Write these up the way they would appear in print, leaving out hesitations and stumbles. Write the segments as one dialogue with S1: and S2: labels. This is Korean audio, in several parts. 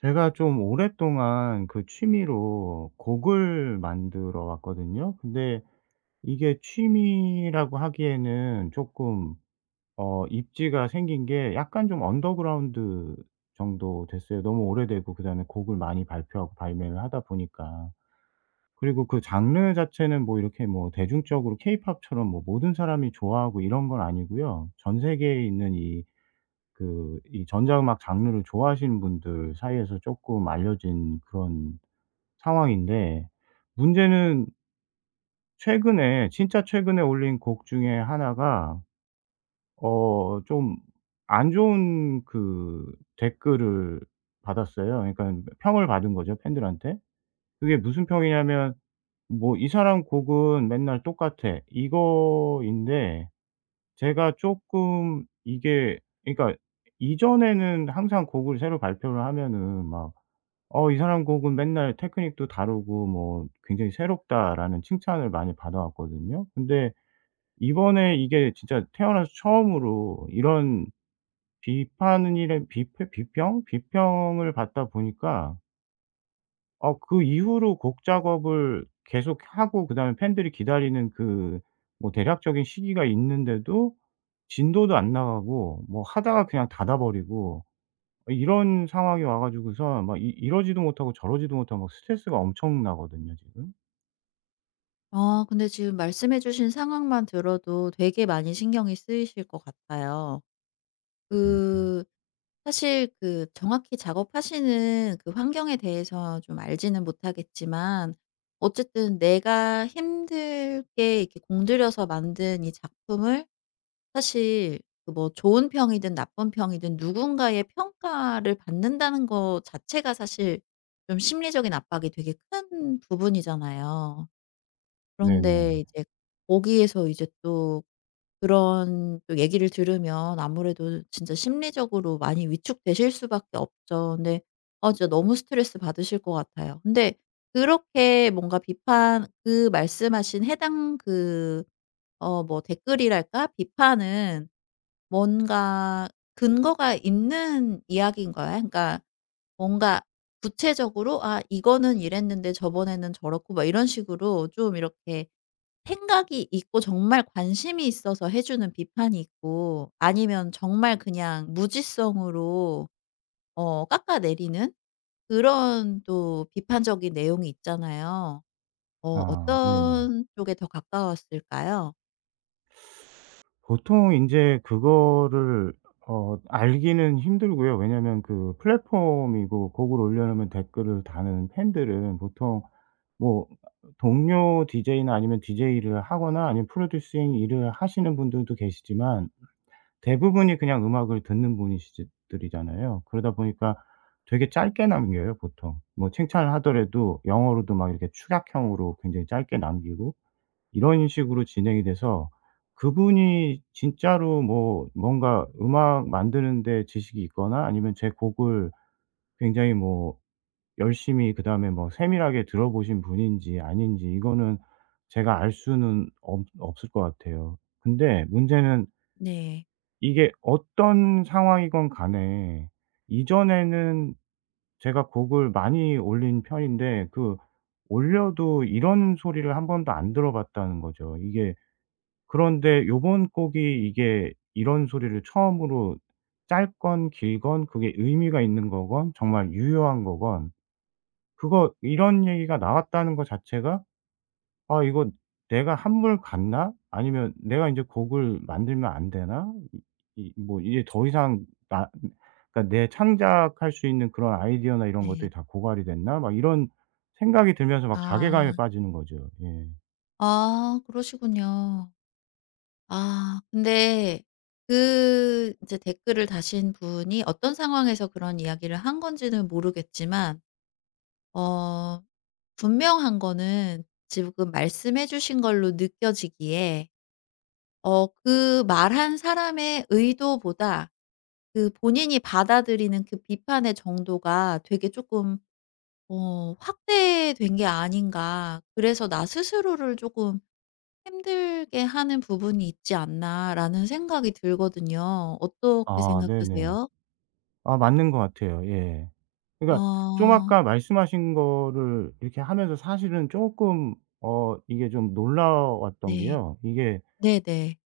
S1: 제가 좀 오랫동안 그 취미로 곡을 만들어 왔거든요. 근데 이게 취미라고 하기에는 조금 입지가 생긴 게 약간 좀 언더그라운드 정도 됐어요. 너무 오래되고, 그다음에 곡을 많이 발표하고 발매를 하다 보니까. 그리고 그 장르 자체는 뭐 이렇게 뭐 대중적으로 케이팝처럼 뭐 모든 사람이 좋아하고 이런 건 아니고요. 전 세계에 있는 이 그 이 전자음악 장르를 좋아하시는 분들 사이에서 쪼끔 알려진 그런 상황인데, 문제는 최근에, 진짜 최근에 올린 곡 중에 하나가 좀 안 좋은 그 댓글을 받았어요. 그러니까 평을 받은 거죠, 팬들한테. 그게 무슨 평이냐면, 뭐 "이 사람 곡은 맨날 똑같아." 이거인데, 제가 쪼끔 이게, 그러니까 이전에는 항상 곡을 새로 발표를 하면은 막 "어 이 사람 곡은 맨날 테크닉도 다르고 뭐 굉장히 새롭다."라는 칭찬을 많이 받아 왔거든요. 근데 이번에 이게 진짜 태어나서 처음으로 이런 비판이란, 비패 비평? 비평을 받다 보니까, 그 이후로 곡 작업을 계속하고 그다음에 팬들이 기다리는 그 뭐 대략적인 시기가 있는데도 진도도 안 나가고 뭐 하다가 그냥 닫아 버리고, 이런 상황이 와 가지고서 막 이 이러지도 못하고 저러지도 못하고 막 스트레스가 엄청나거든요 지금.
S2: 아 근데 지금 말씀해 주신 상황만 들어도 되게 많이 신경이 쓰이실 것 같아요.
S1: 음.
S2: 그 사실 그 정확히 작업하시는 그 환경에 대해서 좀 알지는 못하겠지만, 어쨌든 내가 힘들게 이렇게 공들여서 만든 이 작품을, 사실 그 뭐 좋은 평이든 나쁜 평이든 누군가의 평가를 받는다는 거 자체가 사실 좀 심리적인 압박이 되게 큰 부분이잖아요. 그런데
S1: 네네.
S2: 이제 거기에서 이제 또 그런 또 얘기를 들으면 아무래도 진짜 심리적으로 많이 위축되실 수밖에 없죠. 근데 아 진짜 너무 스트레스 받으실 것 같아요. 근데 그렇게 뭔가 비판 그 말씀하신 해당 그 뭐 댓글이랄까? 비판은 뭔가 근거가 있는 이야기인가요? 그러니까 뭔가 구체적으로 '아 이거는 이랬는데 저번에는 저렇고.' 막 이런 식으로 좀 이렇게 생각이 있고 정말 관심이 있어서 해 주는 비판이 있고, 아니면 정말 그냥 무지성으로 깎아내리는 그런 또 비판적인 내용이 있잖아요.
S1: 아 네네.
S2: 어떤 쪽에 더 가까웠을까요?
S1: 보통 인제 그거를 알기는 힘들고요. 왜냐면 그 플랫폼이고, 곡을 올려 놓으면 댓글을 다는 팬들은 보통 뭐 동료 DJ나 아니면 DJ 를 하거나 아니면 프로듀싱 일을 하시는 분들도 계시지만, 대부분이 그냥 음악을 듣는 분이시 들이잖아요. 그러다 보니까 되게 짧게 남겨요 보통. 뭐 칭찬을 하더라도 영어로도 막 이렇게 축약형으로 굉장히 짧게 남기고 이런 식으로 진행이 돼서, 그분이 진짜로 뭐 뭔가 음악 만드는 데 지식이 있거나 아니면 제 곡을 굉장히 뭐 열심히 그다음에 뭐 세밀하게 들어보신 분인지 아닌지 이거는 제가 알 수는 없 없을 것 같아요. 근데 문제는
S2: 네.
S1: 이게 어떤 상황이건 간에, 이전에는 제가 곡을 많이 올린 편인데 그 올려도 이런 소리를 한 번도 안 들어봤다는 거죠. 이게, 그런데 요번 곡이 이게 이런 소리를 처음으로, 짧건 길건 그게 의미가 있는 거건 정말 유효한 거건, 그거 이런 얘기가 나왔다는 거 자체가 '아 이거 내가 한물 갔나? 아니면 내가 인제 곡을 만들면 안 되나?' 이 뭐 이게 더 이상 나 그러니까 '내 창작할 수 있는 그런 아이디어나 이런 것들이
S2: 네.
S1: 다 고갈이 됐나?' 막 이런 생각이 들면서 막
S2: 아.
S1: 자괴감에 빠지는 거죠. 예.
S2: 아 그러시군요. 아 근데 그 인제 댓글을 다신 분이 어떤 상황에서 그런 이야기를 한 건지는 모르겠지만, 어 분명한 거는 지금 말씀해 주신 걸로 느껴지기에, 그 말한 사람의 의도보다 그 본인이 받아들이는 그 비판의 정도가 되게 조금 확대된 게 아닌가. 그래서 '나 스스로를 조금 힘들게 하는 부분이 있지 않나.'라는 생각이 들거든요. 어떻게
S1: 아 네네.
S2: 생각하세요?
S1: 아 맞는 것 같아요. 예. 그러니까 좀
S2: 어
S1: 아까 말씀하신 거를 이렇게 하면서 사실은 쪼끔 이게 좀 놀라웠던
S2: 네.
S1: 게요. 이게
S2: 네네.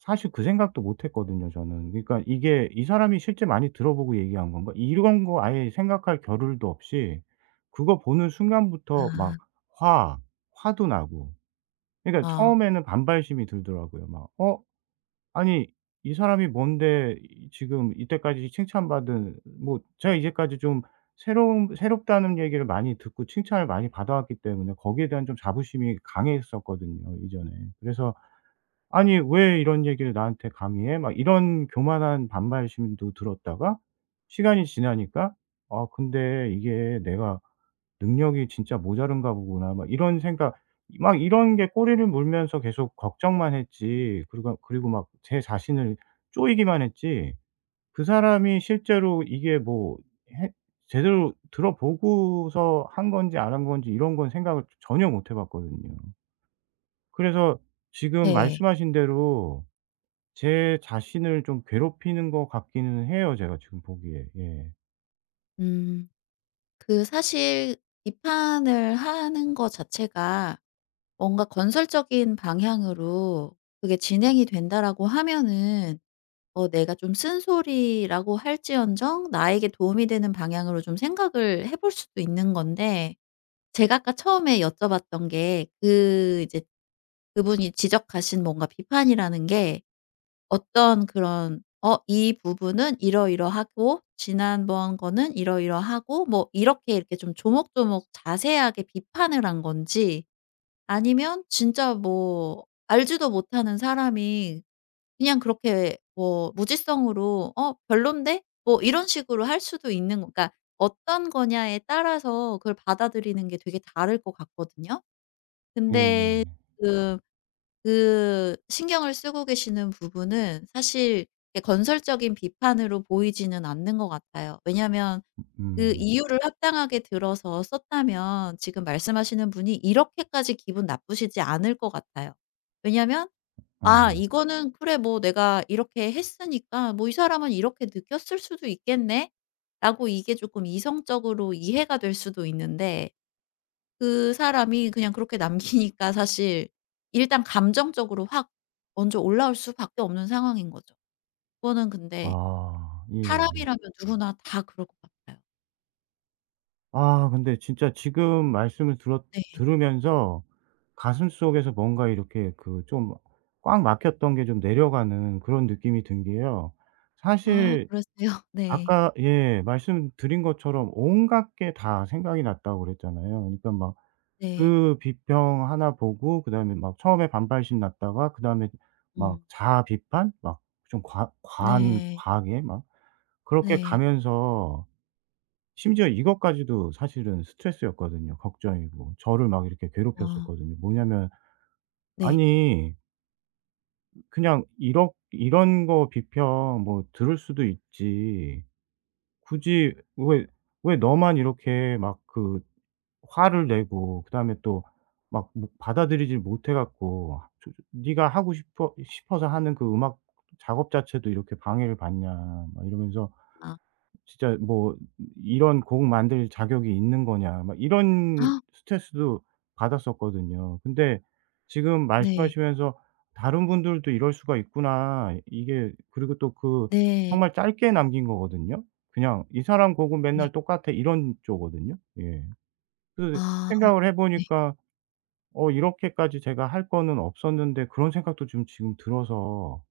S1: 사실 그 생각도 못 했거든요 저는. 그러니까 이게 '이 사람이 실제 많이 들어보고 얘기한 건가?' 이런 거 아예 생각할 겨를도 없이 그거 보는 순간부터 막
S2: 아.
S1: 화, 화도 나고, 그러니까
S2: 아.
S1: 처음에는 반발심이 들더라고요. 막 '어 아니 이 사람이 뭔데 이 지금 이때까지 칭찬받은.' 뭐 제가 이제까지 좀 새로운 새롭다는 얘기를 많이 듣고 칭찬을 많이 받아왔기 때문에 거기에 대한 좀 자부심이 강했었거든요 이전에. 그래서 "아니 왜 이런 얘기를 나한테 감히 해?" 막 이런 교만한 반발심도 들었다가, 시간이 지나니까 '아 근데 이게 내가 능력이 진짜 모자른가 보구나.' 막 이런 생각, 막 이런 게 꼬리를 물면서 계속 걱정만 했지, 그리고 막 제 자신을 쪼이기만 했지, 그 사람이 실제로 이게 뭐 해 제대로 들어보고서 한 건지 안 한 건지 이런 건 생각을 전혀 못해 봤거든요. 그래서 지금
S2: 네.
S1: 말씀하신 대로 제 자신을 좀 괴롭히는 것 같기는 해요, 제가 지금 보기에. 예.
S2: 음. 그 사실 비판을 하는 것 자체가 뭔가 건설적인 방향으로 그게 진행이 된다라고 하면은, 내가 좀 쓴소리라고 할지언정 나에게 도움이 되는 방향으로 좀 생각을 해볼 수도 있는 건데, 제가 아까 처음에 여쭤봤던 게 그 이제 그분이 지적하신 뭔가 비판이라는 게 어떤 그런 이 부분은 이러이러하고 지난번 거는 이러이러하고 뭐 이렇게 이렇게 좀 조목조목 자세하게 비판을 한 건지, 아니면 진짜 뭐 알지도 못하는 사람이 그냥 그렇게 뭐 무지성으로 '어 별론데?' 뭐 이런 식으로 할 수도 있는 거. 그러니까 어떤 거냐에 따라서 그걸 받아들이는 게 되게 다를 것 같거든요.
S1: 예예.
S2: 근데 지금 그 신경을 쓰고 계시는 부분은 사실 이렇게 건설적인 비판으로 보이지는 않는 것 같아요. 왜냐하면 그
S1: 음.
S2: 이유를 합당하게 들어서 썼다면 지금 말씀하시는 분이 이렇게까지 기분 나쁘시지 않을 것 같아요. 왜냐하면 '아
S1: 어.
S2: 이거는 그래 뭐 내가 이렇게 했으니까 뭐 이 사람은 이렇게 느꼈을 수도 있겠네.'라고 이게 조금 이성적으로 이해가 될 수도 있는데, 그 사람이 그냥 그렇게 남기니까 사실 일단 감정적으로 확 먼저 올라올 수밖에 없는 상황인 거죠. 그거는 근데
S1: 아. 예예.
S2: 사람이라면 누구나 다 그럴 것 같아요.
S1: 아 근데 진짜 지금 말씀을 들었
S2: 네.
S1: 들으면서 가슴속에서 뭔가 이렇게 그 좀 꽉 막혔던 게 좀 내려가는 그런 느낌이 든 게요.
S2: 아
S1: 사실
S2: 그러세요? 네.
S1: 아까 예 말씀드린 것처럼 온갖 게 다 생각이 났다고 그랬잖아요. 그러니까 막
S2: 네.
S1: 그 비평 하나 보고 그다음에 막 처음에 반발심 났다가 그다음에 막
S2: 음.
S1: 자아 비판, 막 좀 과 과한
S2: 네.
S1: 과하게 막 그렇게
S2: 네.
S1: 가면서 심지어 이것까지도 사실은 스트레스였거든요. 걱정이고, 저를 막 이렇게
S2: 아
S1: 괴롭혔었거든요. 뭐냐면,
S2: 네.
S1: 아니 그냥 이렇 이런 거 비평 뭐 들을 수도 있지 굳이 왜, 너만 이렇게 막 그 화를 내고 그다음에 또 막 뭐 받아들이질 못해 갖고 조 네가 하고 싶어서 하는 그 음악 작업 자체도 이렇게 방해를 받냐, 막 이러면서
S2: 아.
S1: 진짜 뭐 '이런 곡 만들 자격이 있는 거냐.' 막 이런
S2: 아
S1: 스트레스도 받았었거든요. 근데 지금
S2: 네.
S1: 말씀하시면서 '다른 분들도 이럴 수가 있구나.' 이게, 그리고 또 그
S2: 네.
S1: 정말 짧게 남긴 거거든요. 그냥 '이 사람 곡은
S2: 네.
S1: 맨날 똑같아.' 이런 쪽거든요. 예. 그
S2: 아
S1: 생각을 해
S2: 네.
S1: 보니까 '어 이렇게까지 제가 할 거는 없었는데.' 그런 생각도 좀 지금 들어서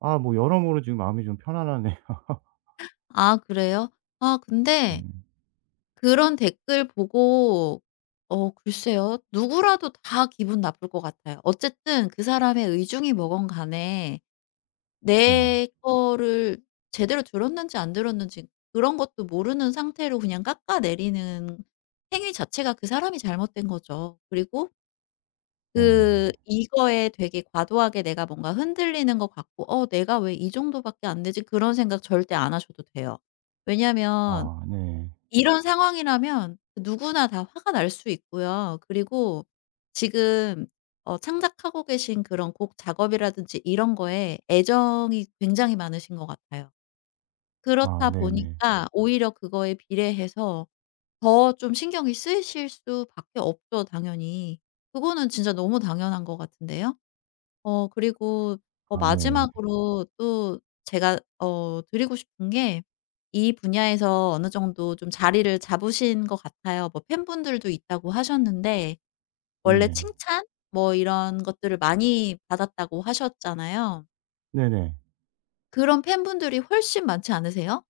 S1: 아 뭐 여러모로 지금 마음이 좀 편안하네요.
S2: 아 그래요? 아
S1: 네.
S2: 근데 그런 댓글 보고, 글쎄요. 누구라도 다 기분 나쁠 것 같아요. 어쨌든 그 사람의 의중이 뭐건 간에,
S1: 네.
S2: 내 거를 제대로 들었는지 안 들었는지 그런 것도 모르는 상태로 그냥 깎아내리는 행위 자체가 그 사람이 잘못된 거죠. 그리고
S1: 네.
S2: 그 이거에 되게 과도하게 내가 뭔가 흔들리는 것 같고 '어 내가 왜 이 정도밖에 안 되지?' 그런 생각 절대 안 하셔도 돼요. 왜냐하면
S1: 아 네.
S2: 이런 상황이라면 누구나 다 화가 날 수 있고요. 그리고 지금 창작하고 계신 그런 곡 작업이라든지 이런 거에 애정이 굉장히 많으신 것 같아요.
S1: 아
S2: 그렇다
S1: 네네.
S2: 보니까 오히려 그거에 비례해서 더 좀 신경이 쓰이실 수밖에 없죠 당연히. 그거는 진짜 너무 당연한 것 같은데요? 그리고
S1: 아 네.
S2: 마지막으로 또 제가 드리고 싶은 게, 이 분야에서 어느 정도 좀 자리를 잡으신 것 같아요. 뭐 팬분들도 있다고 하셨는데, 원래
S1: 네.
S2: 칭찬 뭐 이런 것들을 많이 받았다고 하셨잖아요.
S1: 네네.
S2: 그런 팬분들이 훨씬 많지 않으세요?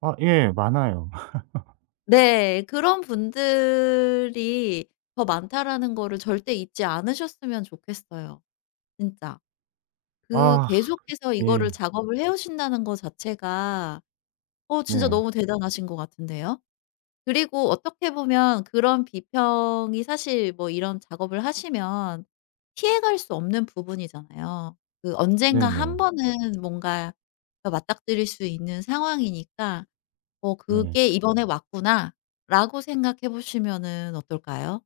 S1: 아 예. 많아요.
S2: 네. 그런 분들이 더 많다라는 거를 절대 잊지 않으셨으면 좋겠어요 진짜. 그
S1: 아
S2: 계속해서
S1: 예.
S2: 이거를 작업을 해 오신다는 거 자체가 진짜
S1: 네.
S2: 너무 대단하신 것 같은데요. 그리고 어떻게 보면 그런 비평이 사실 뭐 이런 작업을 하시면 피해갈 수 없는 부분이잖아요. 그 언젠가 한
S1: 네네.
S2: 번은 뭔가 맞닥뜨릴 수 있는 상황이니까 '어
S1: 네.
S2: 그게 이번에 왔구나.'라고 생각해 보시면은 어떨까요?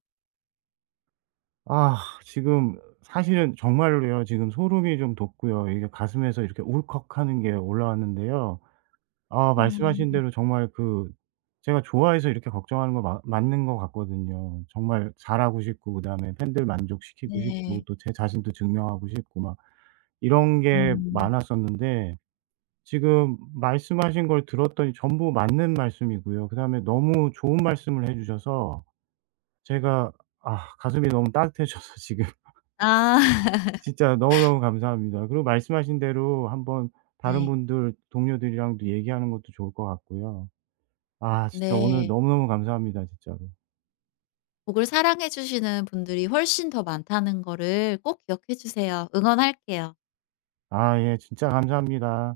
S1: 아 지금 사실은 정말로요. 지금 소름이 좀 돋고요. 이게 가슴에서 이렇게 울컥하는 게 올라왔는데요. 아 말씀하신
S2: 어
S1: 대로 정말 그 제가 좋아해서 이렇게 걱정하는 거 마 맞는 것 같거든요. 정말 잘하고 싶고, 그다음에 팬들 만족시키고 싶고,
S2: 네.
S1: 또 제 자신도 증명하고 싶고 막 이런 게
S2: 음.
S1: 많았었는데, 지금 말씀하신 걸 들었더니 전부 맞는 말씀이고요. 그다음에 너무 좋은 말씀을 해 주셔서 제가 아 가슴이 너무 따뜻해져서 지금
S2: 아.
S1: 진짜 너무너무 감사합니다. 그리고 말씀하신 대로 한번 다른
S2: 네.
S1: 분들 동료들이랑도 얘기하는 것도 좋을 것 같고요. 네. 아 진짜 오늘
S2: 네.
S1: 너무너무 감사합니다 진짜로.
S2: 곡을 사랑해 주시는 분들이 훨씬 더 많다는 거를 꼭 기억해 주세요. 응원할게요.
S1: 아 예 진짜 감사합니다.